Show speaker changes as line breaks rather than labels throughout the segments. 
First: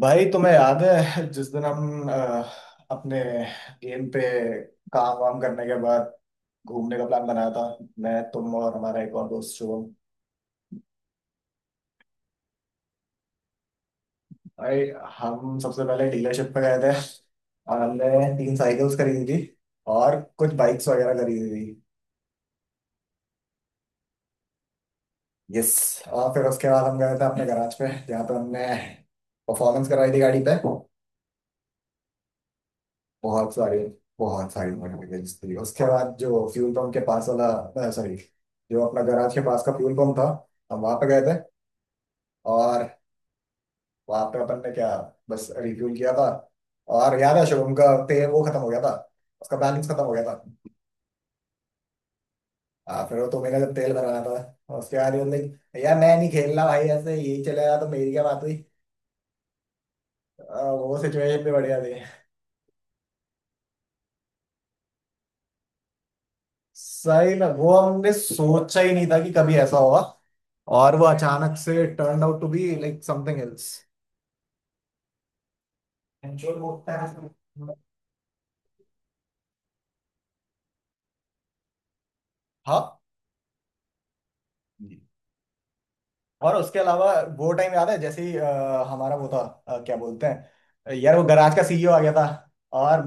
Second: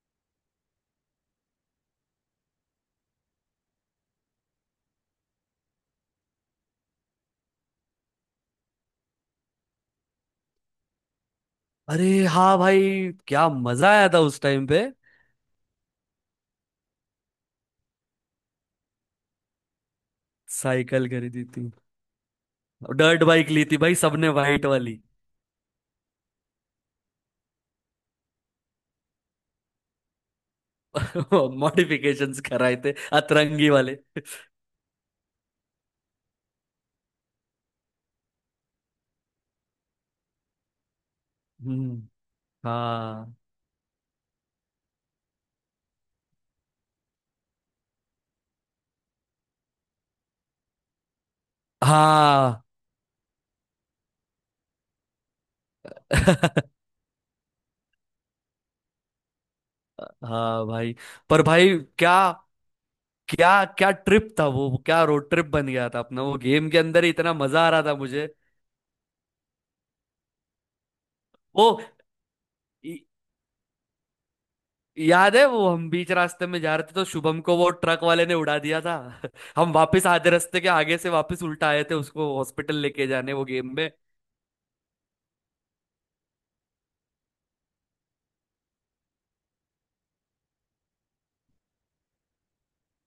भाई, तुम्हें याद है जिस दिन हम अपने गेम पे काम वाम करने के बाद घूमने का प्लान बनाया था? मैं, तुम और हमारा एक और दोस्त शुभम।
अरे हाँ भाई। क्या मजा आया था उस टाइम पे।
भाई, हम सबसे पहले डीलरशिप पे गए थे और हमने तीन साइकिल्स खरीदी थी, और कुछ बाइक्स
साइकिल
वगैरह
खरीदी
खरीदी थी।
थी। डर्ट बाइक ली थी भाई सबने वाइट वाली।
यस। और फिर उसके बाद हम गए थे अपने गराज पे जहाँ पे हमने परफॉर्मेंस करवाई थी गाड़ी पे।
मॉडिफिकेशंस कराए थे
बहुत
अतरंगी
सारी,
वाले।
बहुत सारी नोटिफिकेशन थी। उसके बाद जो फ्यूल पंप के पास वाला, सॉरी, जो अपना गराज के पास का फ्यूल पंप था, हम वहां पे गए थे।
हम्म।
और
हाँ
वहां पे अपन ने क्या, बस रिफ्यूल किया था। और याद है शुभम का तेल वो खत्म हो गया था, उसका बैलेंस खत्म हो गया था।
हाँ।
हाँ, फिर वो तुम्हें जब तेल भराना था उसके बाद ये बोलते, यार मैं नहीं खेलना भाई, ऐसे यही चलेगा तो मेरी क्या बात हुई।
हाँ भाई।
वो
पर
सिचुएशन भी
भाई
बढ़िया थी।
क्या क्या क्या ट्रिप था वो। क्या रोड ट्रिप बन गया था अपना वो गेम के अंदर ही इतना
सही में,
मजा आ
वो
रहा था
हमने
मुझे।
सोचा ही नहीं था कि कभी ऐसा होगा, और वो अचानक
वो
से turn out to be like something else.
याद है वो हम बीच रास्ते में जा रहे थे तो शुभम को वो ट्रक वाले ने उड़ा दिया था। हम वापस आधे रास्ते के आगे से वापस उल्टा आए थे उसको हॉस्पिटल
हाँ
लेके जाने, वो गेम में।
जी। और उसके अलावा वो टाइम याद है जैसे ही हमारा वो था, क्या बोलते हैं यार, वो गराज का सीईओ आ गया था, और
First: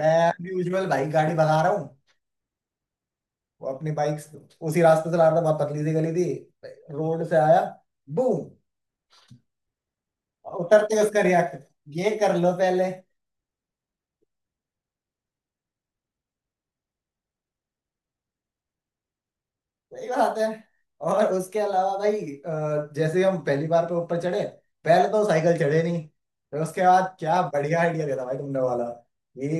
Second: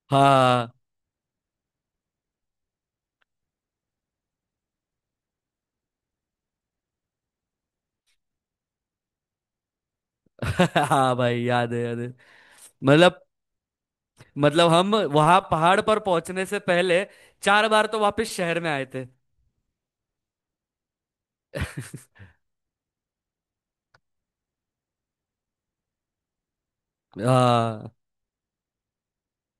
मैं भी
हाँ।
यूजुअल बाइक गाड़ी भगा रहा हूँ। वो अपनी बाइक उसी रास्ते से ला रहा था, बहुत पतली सी गली थी। रोड से आया, बूम। उतरते ही
हाँ
उसका
भाई
रिएक्ट,
याद है याद है।
ये कर लो पहले।
मतलब मतलब हम वहां पहाड़ पर पहुंचने से पहले चार बार तो वापस शहर में आए थे।
सही बात है। और उसके अलावा भाई, जैसे ही हम पहली बार पे ऊपर चढ़े, पहले तो साइकिल चढ़े नहीं। फिर उसके बाद क्या बढ़िया
हाँ।
आइडिया देता भाई तुमने वाला। ये,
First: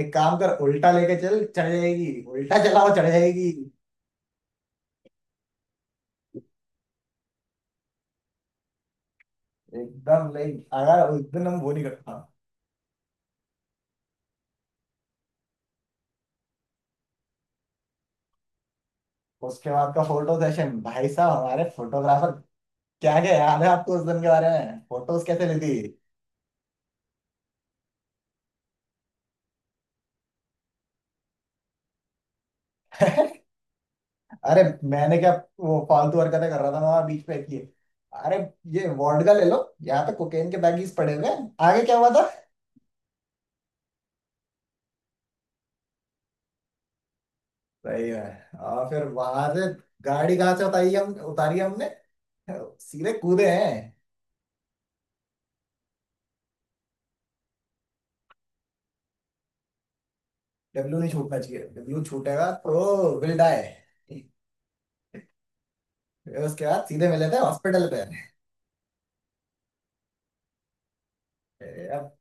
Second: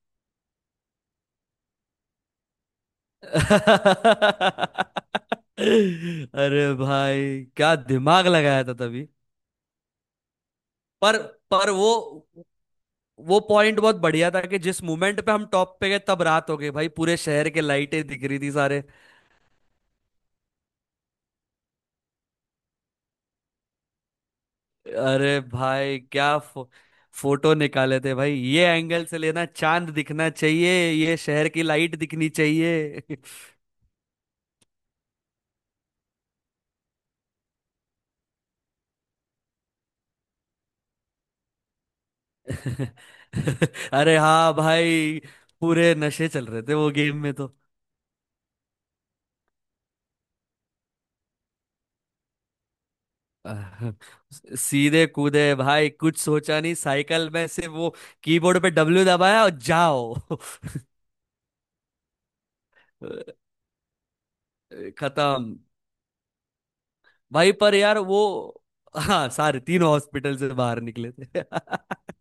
एक काम कर, उल्टा लेके चल, चढ़ जाएगी। उल्टा चलाओ, चढ़ जाएगी।
अरे भाई क्या दिमाग लगाया था तभी।
एकदम नहीं। अगर
पर
उस दिन हम
पर
वो नहीं
वो
करता।
वो पॉइंट बहुत बढ़िया था कि जिस मोमेंट पे हम टॉप पे गए तब रात हो गई भाई, पूरे शहर के लाइटें दिख रही थी सारे।
उसके बाद का फोटो सेशन भाई साहब, हमारे फोटोग्राफर। क्या क्या याद है आपको उस दिन के बारे में फोटोज
अरे
कैसे लेती।
भाई क्या फोटो निकाले थे भाई, ये एंगल से लेना, चांद दिखना चाहिए, ये शहर की लाइट दिखनी चाहिए।
अरे, मैंने क्या? वो फालतू हरकतें कर रहा था वहां, बीच पे किए। अरे, ये वोडका ले लो, यहाँ पे कोकेन के बैगीज पड़े हुए हैं, आगे क्या हुआ था।
अरे हाँ भाई, पूरे नशे चल रहे थे वो गेम में तो।
सही है। और फिर वहां से गाड़ी कहाँ से उतारी हम, उतारी हमने, सीधे कूदे हैं।
अह, सीधे कूदे भाई, कुछ सोचा नहीं, साइकिल में से वो कीबोर्ड पे डब्ल्यू दबाया और जाओ।
W नहीं छूटना चाहिए। W छूटेगा तो विल डाई।
खत्म।
उसके बाद सीधे मिले थे
भाई पर
हॉस्पिटल
यार
पे।
वो, हाँ सारे तीनों हॉस्पिटल से बाहर निकले थे।
ए, अब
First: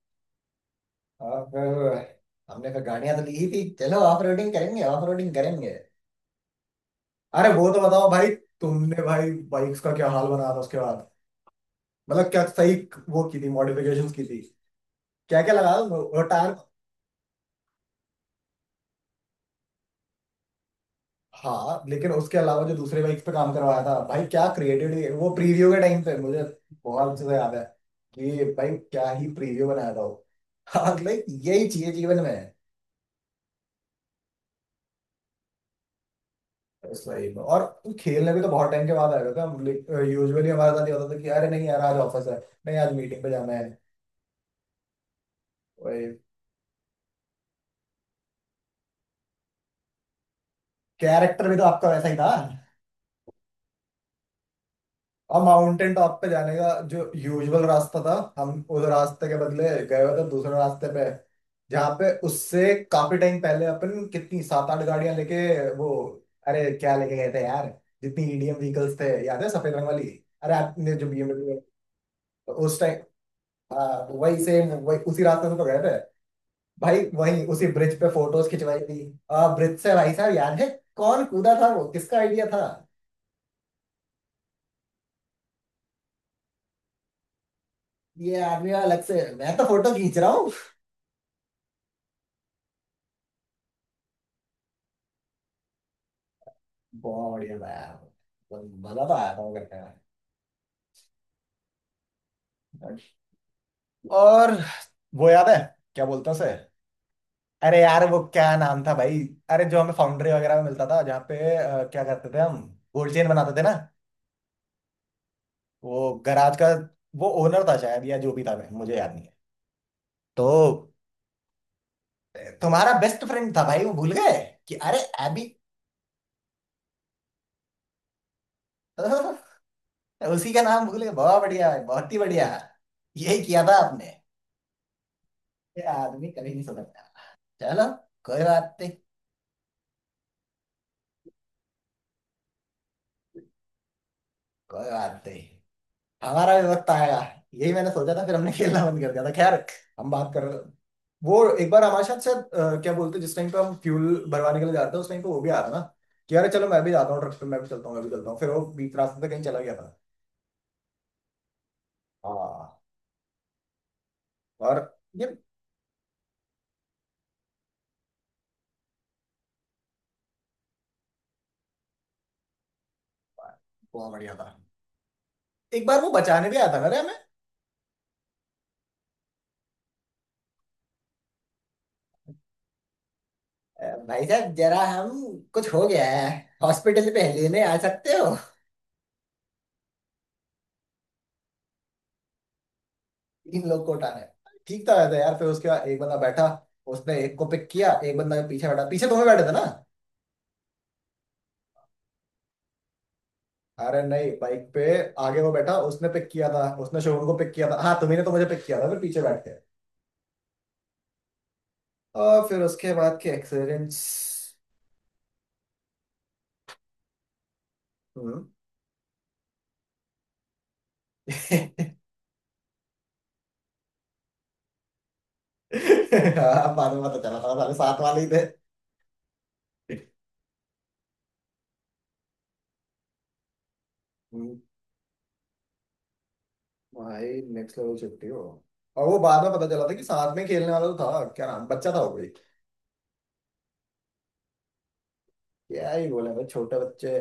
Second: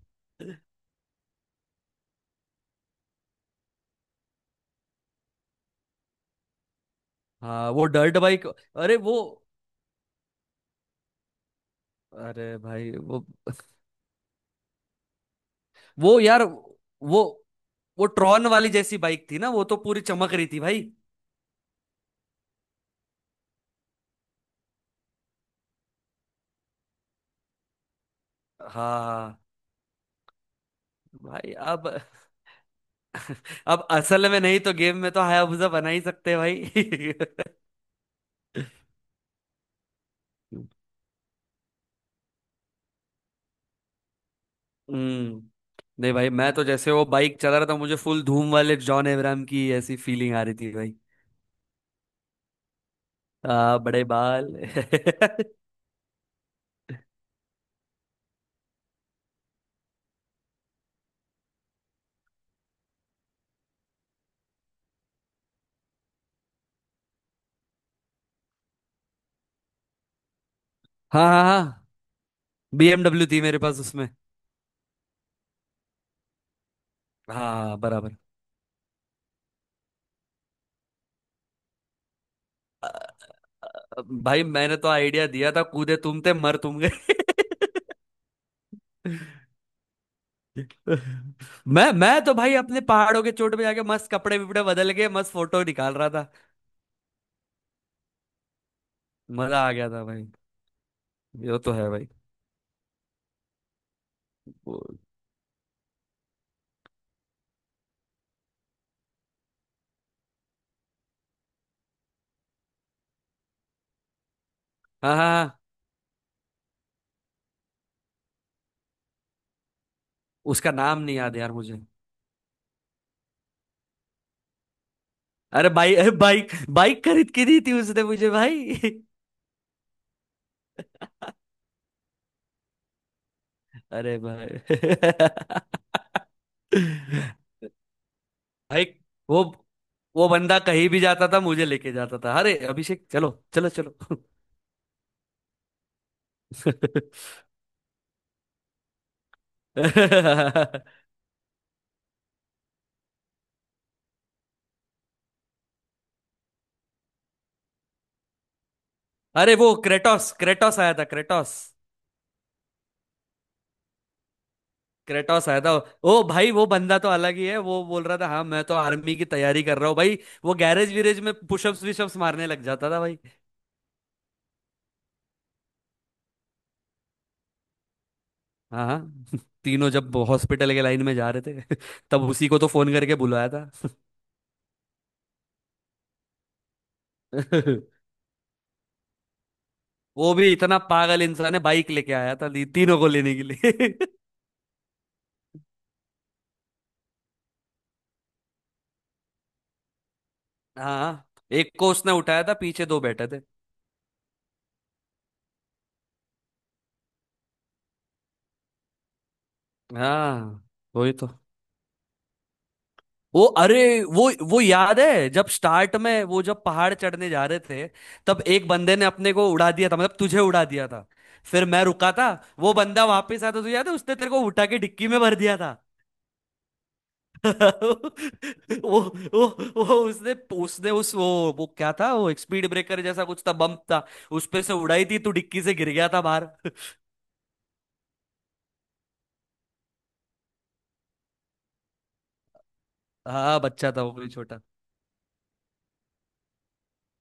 अब फिर हमने फिर गाड़ियां तो ली ही थी। चलो, ऑफ रोडिंग करेंगे, ऑफ रोडिंग करेंगे। अरे वो
हाँ
तो
वो
बताओ
डर्ट
भाई।
बाइक, अरे
तुमने
वो,
भाई बाइक्स का क्या हाल बनाया था उसके बाद, मतलब क्या
अरे
सही।
भाई
वो
वो
की थी मॉडिफिकेशंस की थी, क्या क्या लगा
वो
वो
यार
टायर।
वो वो ट्रॉन वाली जैसी बाइक थी ना, वो तो पूरी चमक रही थी भाई।
हाँ, लेकिन उसके अलावा जो दूसरे बाइक्स पे काम करवाया था, भाई क्या क्रिएटिविटी! वो प्रीव्यू के टाइम पे मुझे बहुत अच्छे से याद है कि भाई क्या ही
हाँ
प्रीव्यू बनाया था वो। हाँ, लाइक
भाई
यही
अब
चाहिए जीवन में।
अब असल में नहीं तो गेम में तो हायाबुसा बना ही सकते हैं भाई।
सही में। और खेलने भी तो बहुत टाइम के बाद आया था। यूजुअली हमारे साथ ये होता था कि अरे नहीं यार, आज ऑफिस है, नहीं आज मीटिंग पे जाना है।
हम्म। नहीं भाई मैं तो जैसे वो बाइक चला रहा था, मुझे फुल धूम वाले जॉन अब्राहम की ऐसी फीलिंग आ रही थी भाई।
कैरेक्टर भी तो आपका वैसा ही था।
बड़े बाल।
अब माउंटेन टॉप पे जाने का जो यूजुअल रास्ता था, हम उस रास्ते के बदले गए हुए थे दूसरे रास्ते पे, जहाँ पे उससे काफी टाइम पहले अपन कितनी सात आठ गाड़ियां लेके, वो, अरे क्या लेके गए थे यार, जितनी ईडीएम व्हीकल्स थे, याद है सफेद रंग वाली, अरे आपने जो
हाँ हाँ
बीएमडब्ल्यू
हाँ।
उस टाइम।
बीएमडब्ल्यू थी मेरे पास
हाँ,
उसमें।
वही सेम वही उसी रास्ते से तो गए थे भाई, वही उसी
हाँ
ब्रिज पे
बराबर।
फोटोज खिंचवाई थी। ब्रिज से भाई साहब याद है, कौन कूदा था वो? किसका आइडिया था?
भाई मैंने तो आइडिया दिया था, कूदे तुम थे, मर तुम गए।
ये आदमी अलग से, मैं तो फोटो खींच रहा हूँ।
मैं तो भाई अपने पहाड़ों के चोट पे जाके मस्त कपड़े विपड़े बदल के मस्त फोटो निकाल रहा था।
बहुत बढ़िया था। मजा तो आया था वो
मजा आ
करने
गया था भाई। ये तो है भाई।
में। और
वो-
वो याद है? क्या बोलते हैं उसे? अरे यार वो क्या नाम था भाई? अरे जो हमें फाउंड्री वगैरह में मिलता था, जहाँ पे क्या करते थे हम? गोल्ड चेन बनाते थे ना।
हाँ हाँ हाँ।
वो गराज का वो ओनर था शायद, या जो भी था, मैं, मुझे याद नहीं है
उसका
तो।
नाम नहीं याद यार मुझे।
तुम्हारा बेस्ट फ्रेंड था भाई, वो भूल गए कि अरे एबी।
अरे भाई, अरे बाइक बाइक खरीद के दी थी उसने मुझे भाई।
उसी का नाम भूल गए? बहुत बढ़िया भाई, बहुत ही बढ़िया। यही किया था आपने।
अरे भाई।
ये आदमी कभी नहीं सुधरता। चलो, कोई बात
भाई
नहीं।
वो वो बंदा कहीं भी जाता था मुझे लेके जाता था, अरे अभिषेक चलो चलो चलो।
कोई बात नहीं, हमारा भी वक्त आएगा। यही मैंने सोचा था, फिर हमने खेलना बंद कर दिया था खैर। हम बात कर रहे- वो एक बार हमारे साथ शायद, क्या बोलते हैं, जिस टाइम पे हम फ्यूल भरवाने के लिए जाते हैं, उस टाइम पे वो भी आया था ना, कि अरे चलो मैं भी जाता हूँ ट्रक पे, मैं भी चलता हूँ, मैं भी चलता हूँ। फिर वो बीच रास्ते से कहीं
अरे
चला
वो
गया था।
क्रेटोस क्रेटोस आया था क्रेटोस।
हाँ, और ये
क्रेटोस आया था। ओ भाई वो बंदा तो अलग ही है, वो बोल रहा था हाँ मैं तो आर्मी की तैयारी कर रहा हूँ भाई। वो गैरेज वीरेज में पुशअप्स विशअप्स मारने लग जाता था भाई।
बहुत बढ़िया था। एक बार वो बचाने भी आया था ना रे हमें।
हाँ हाँ। तीनों जब हॉस्पिटल के लाइन में जा रहे थे तब उसी को तो फोन करके बुलाया था।
भाई साहब जरा, हम, कुछ हो गया है, हॉस्पिटल पे लेने आ सकते हो?
वो भी इतना पागल इंसान है, बाइक लेके आया था तीनों को लेने के
इन लोग
लिए।
को उठाने ठीक था वैसे यार। फिर उसके बाद एक बंदा बैठा, उसने एक को पिक किया, एक बंदा पीछे बैठा, पीछे तुम्हें बैठे थे ना?
हाँ। एक को उसने उठाया था, पीछे दो बैठे थे।
अरे नहीं बाइक पे, आगे वो बैठा, उसने पिक किया था, उसने शोरूम को पिक किया था। हाँ, तुम्ही ने तो मुझे पिक किया था, फिर पीछे बैठ के।
हाँ वही तो।
और फिर उसके बाद के
वो, अरे
एक्सीडेंट्स।
वो याद है जब स्टार्ट में वो जब पहाड़ चढ़ने जा रहे थे, तब
हम्म।
एक बंदे ने अपने को उड़ा दिया था, मतलब तुझे उड़ा दिया था। फिर मैं रुका था। वो बंदा वापस आया था, तुझे याद है, उसने तेरे को उठा के डिक्की में भर दिया था।
हाँ, बाद में पता चला था साले साथ वाले ही थे।
वो वो वो उसने उसने उस वो क्या था, वो एक स्पीड ब्रेकर जैसा कुछ था, बम्प था। उस
हम्म,
पे से उड़ाई थी, तू डिक्की से गिर गया था बाहर।
भाई नेक्स्ट लेवल छुट्टी हो। और वो बाद में पता चला था कि साथ में खेलने वाला तो था क्या नाम, बच्चा था वो कोई।
हाँ बच्चा था वो भी, छोटा।
क्या ही बोले भाई छोटे बच्चे।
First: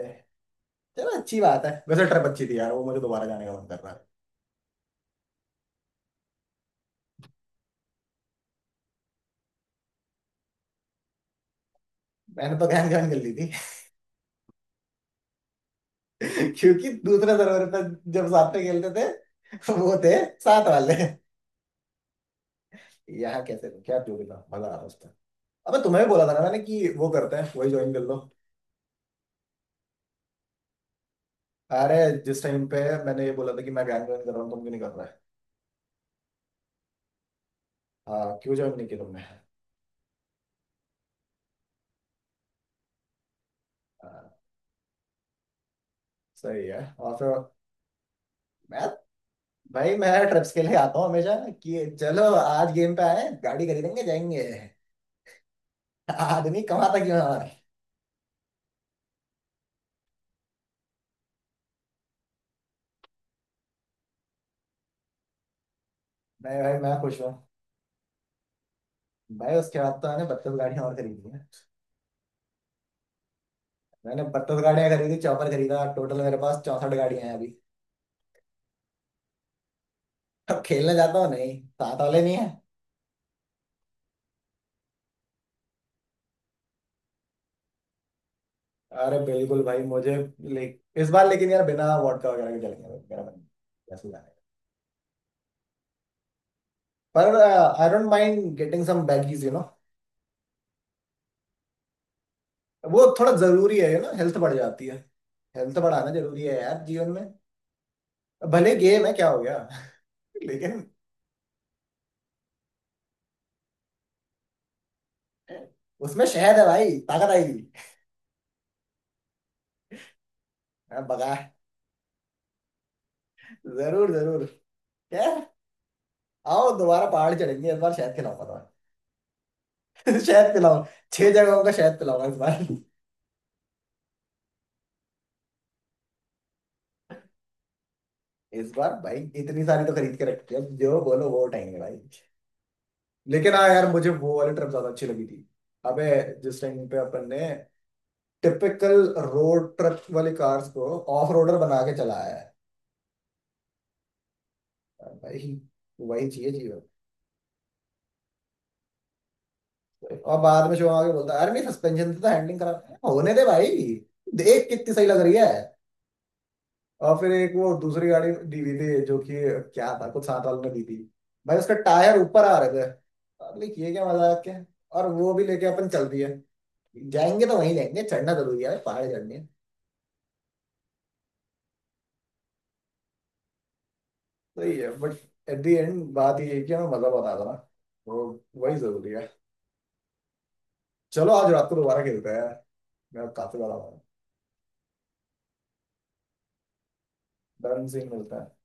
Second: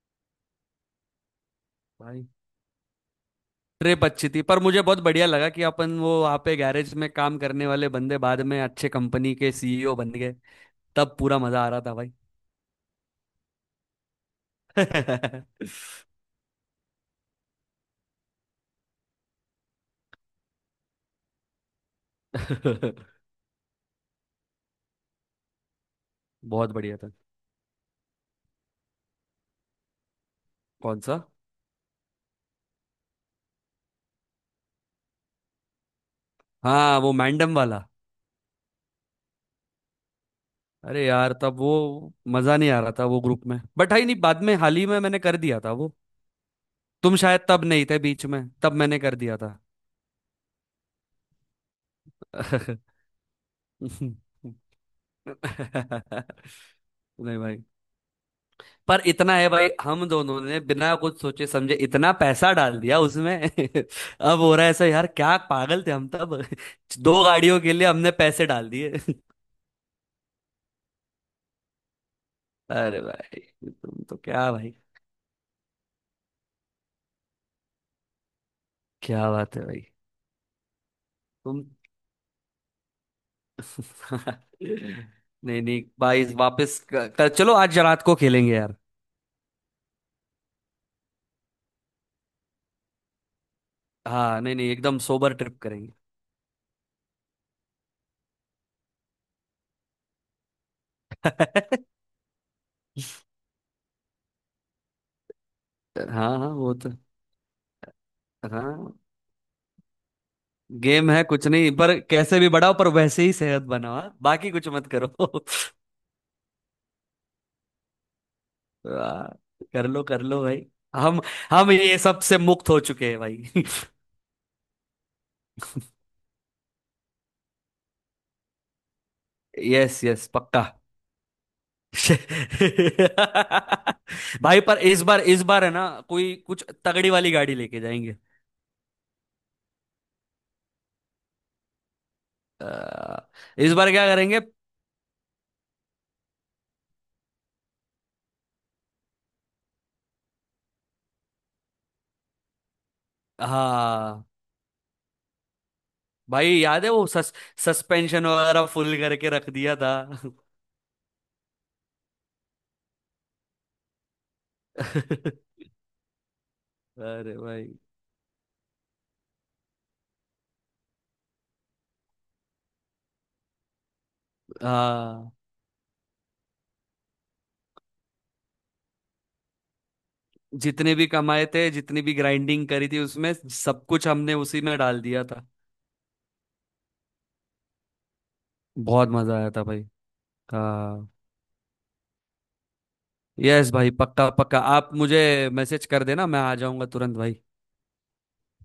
चलो अच्छी बात है वैसे, ट्रिप
भाई
अच्छी थी यार, वो मुझे दोबारा जाने का मन कर रहा है।
ट्रिप अच्छी थी, पर मुझे बहुत बढ़िया लगा कि अपन वो वहाँ पे गैरेज में काम करने वाले बंदे बाद में अच्छे कंपनी के सीईओ बन गए। तब पूरा मजा आ रहा था भाई।
मैंने तो गहन गहन कर ली थी। क्योंकि दूसरे सर्वर पर जब साथ में खेलते थे, वो थे साथ वाले। यहाँ कैसे, क्या जोड़ी था, मजा आ रहा उसमें। अबे, तुम्हें भी बोला था ना मैंने
बहुत
कि
बढ़िया
वो
था।
करते हैं, वही ज्वाइन कर लो।
कौन सा?
अरे, जिस टाइम पे मैंने ये बोला था कि मैं गैंग ज्वाइन कर रहा हूँ, तुम क्यों नहीं कर रहे?
हाँ वो मैंडम वाला।
हाँ, क्यों ज्वाइन नहीं किया तुमने?
अरे यार तब वो मजा नहीं आ रहा था वो ग्रुप में, बट है नहीं,
हाँ,
बाद में हाल ही में मैंने कर दिया था वो।
सही है। और
तुम
फिर
शायद तब नहीं थे बीच में, तब
मैं,
मैंने कर दिया था।
भाई मैं ट्रिप्स के लिए आता हूँ हमेशा, कि चलो आज गेम पे आए, गाड़ी खरीदेंगे,
नहीं
जाएंगे। आदमी कमाता क्यों है हमारा?
भाई, पर इतना है भाई, हम दोनों ने बिना कुछ सोचे समझे इतना पैसा डाल दिया उसमें। अब हो रहा है ऐसा यार, क्या पागल थे हम तब।
नहीं भाई, मैं खुश
दो
हूँ।
गाड़ियों के लिए हमने पैसे डाल दिए।
भाई, उसके बाद तो मैंने 32 गाड़ियां और खरीदी हैं।
अरे भाई, तुम तो
मैंने
क्या
बत्तीस
भाई।
गाड़ियां खरीदी, चौपर खरीदा, टोटल मेरे पास 64 गाड़ियां हैं अभी।
क्या बात है भाई।
अब खेलने जाता हूँ नहीं,
तुम।
साथ वाले नहीं है।
नहीं नहीं भाई, वापस चलो आज रात को खेलेंगे यार।
अरे बिल्कुल भाई, मुझे ले इस बार। लेकिन यार बिना वॉडका वगैरह के चलेंगे भाई, मेरा मन कैसे जाने का।
हाँ नहीं नहीं, एकदम सोबर ट्रिप करेंगे।
पर I don't mind getting some baggies. वो थोड़ा जरूरी है, हेल्थ बढ़ जाती है। हेल्थ बढ़ाना
हाँ
जरूरी
हाँ
है
वो
यार,
तो।
जीवन में। भले
हाँ,
गेम है, क्या हो गया। लेकिन।
गेम है कुछ नहीं, पर कैसे भी बढ़ाओ, पर वैसे ही सेहत बनाओ, हाँ? बाकी कुछ मत करो।
उसमें शहद है भाई, ताकत आएगी।
वाह, कर लो भाई।
हाँ,
हम
बगा।
हम ये सब से मुक्त हो चुके हैं भाई।
जरूर जरूर। क्या! आओ दोबारा पहाड़ चढ़ेंगे, इस बार शहद खिलाऊंगा।
यस यस
शहद
पक्का।
पिलाओ। छह जगहों का शहद पिलाओ इस बार।
भाई, पर इस बार, इस बार है ना, कोई कुछ तगड़ी वाली गाड़ी लेके जाएंगे।
इस बार भाई इतनी सारी तो खरीद के रखी है, अब जो बोलो वो उठाएंगे भाई।
अ,
लेकिन हाँ
इस
यार,
बार क्या
मुझे वो
करेंगे?
वाली ट्रिप ज्यादा अच्छी लगी थी। अबे, जिस टाइम पे अपन ने टिपिकल रोड ट्रिप वाली कार्स को ऑफ रोडर बना के चलाया
हाँ
है भाई, वही
भाई
चाहिए चाहिए।
याद है, वो सस्पेंशन वगैरह फुल करके रख दिया था।
और बाद में जो आगे बोलता है, अरे नहीं, सस्पेंशन से तो हैंडलिंग खराब है, होने दे भाई, देख कितनी सही लग
अरे
रही है। और फिर एक वो
भाई,
दूसरी गाड़ी दी हुई थी, जो कि क्या था, कुछ साथ वालों ने दी थी। भाई उसका टायर ऊपर आ रहे थे, लाइक ये क्या मजाक है। और
हाँ,
वो भी लेके अपन चल दिए। जाएंगे तो वहीं जाएंगे, चढ़ना जरूरी है, पहाड़ चढ़नी है।
जितने भी कमाए थे जितनी भी ग्राइंडिंग करी थी उसमें, सब कुछ हमने उसी
सही
में
है।
डाल
बट
दिया था।
एट द एंड बात ये है कि हमें मजा बता था ना, वो, वही
बहुत
जरूरी है।
मजा आया था भाई। हाँ।
चलो आज रात को दोबारा खेलते हैं। मैं काफी
यस
बड़ा।
भाई पक्का पक्का, आप मुझे मैसेज कर देना, मैं आ जाऊंगा तुरंत भाई।
डन। सीन मिलता है।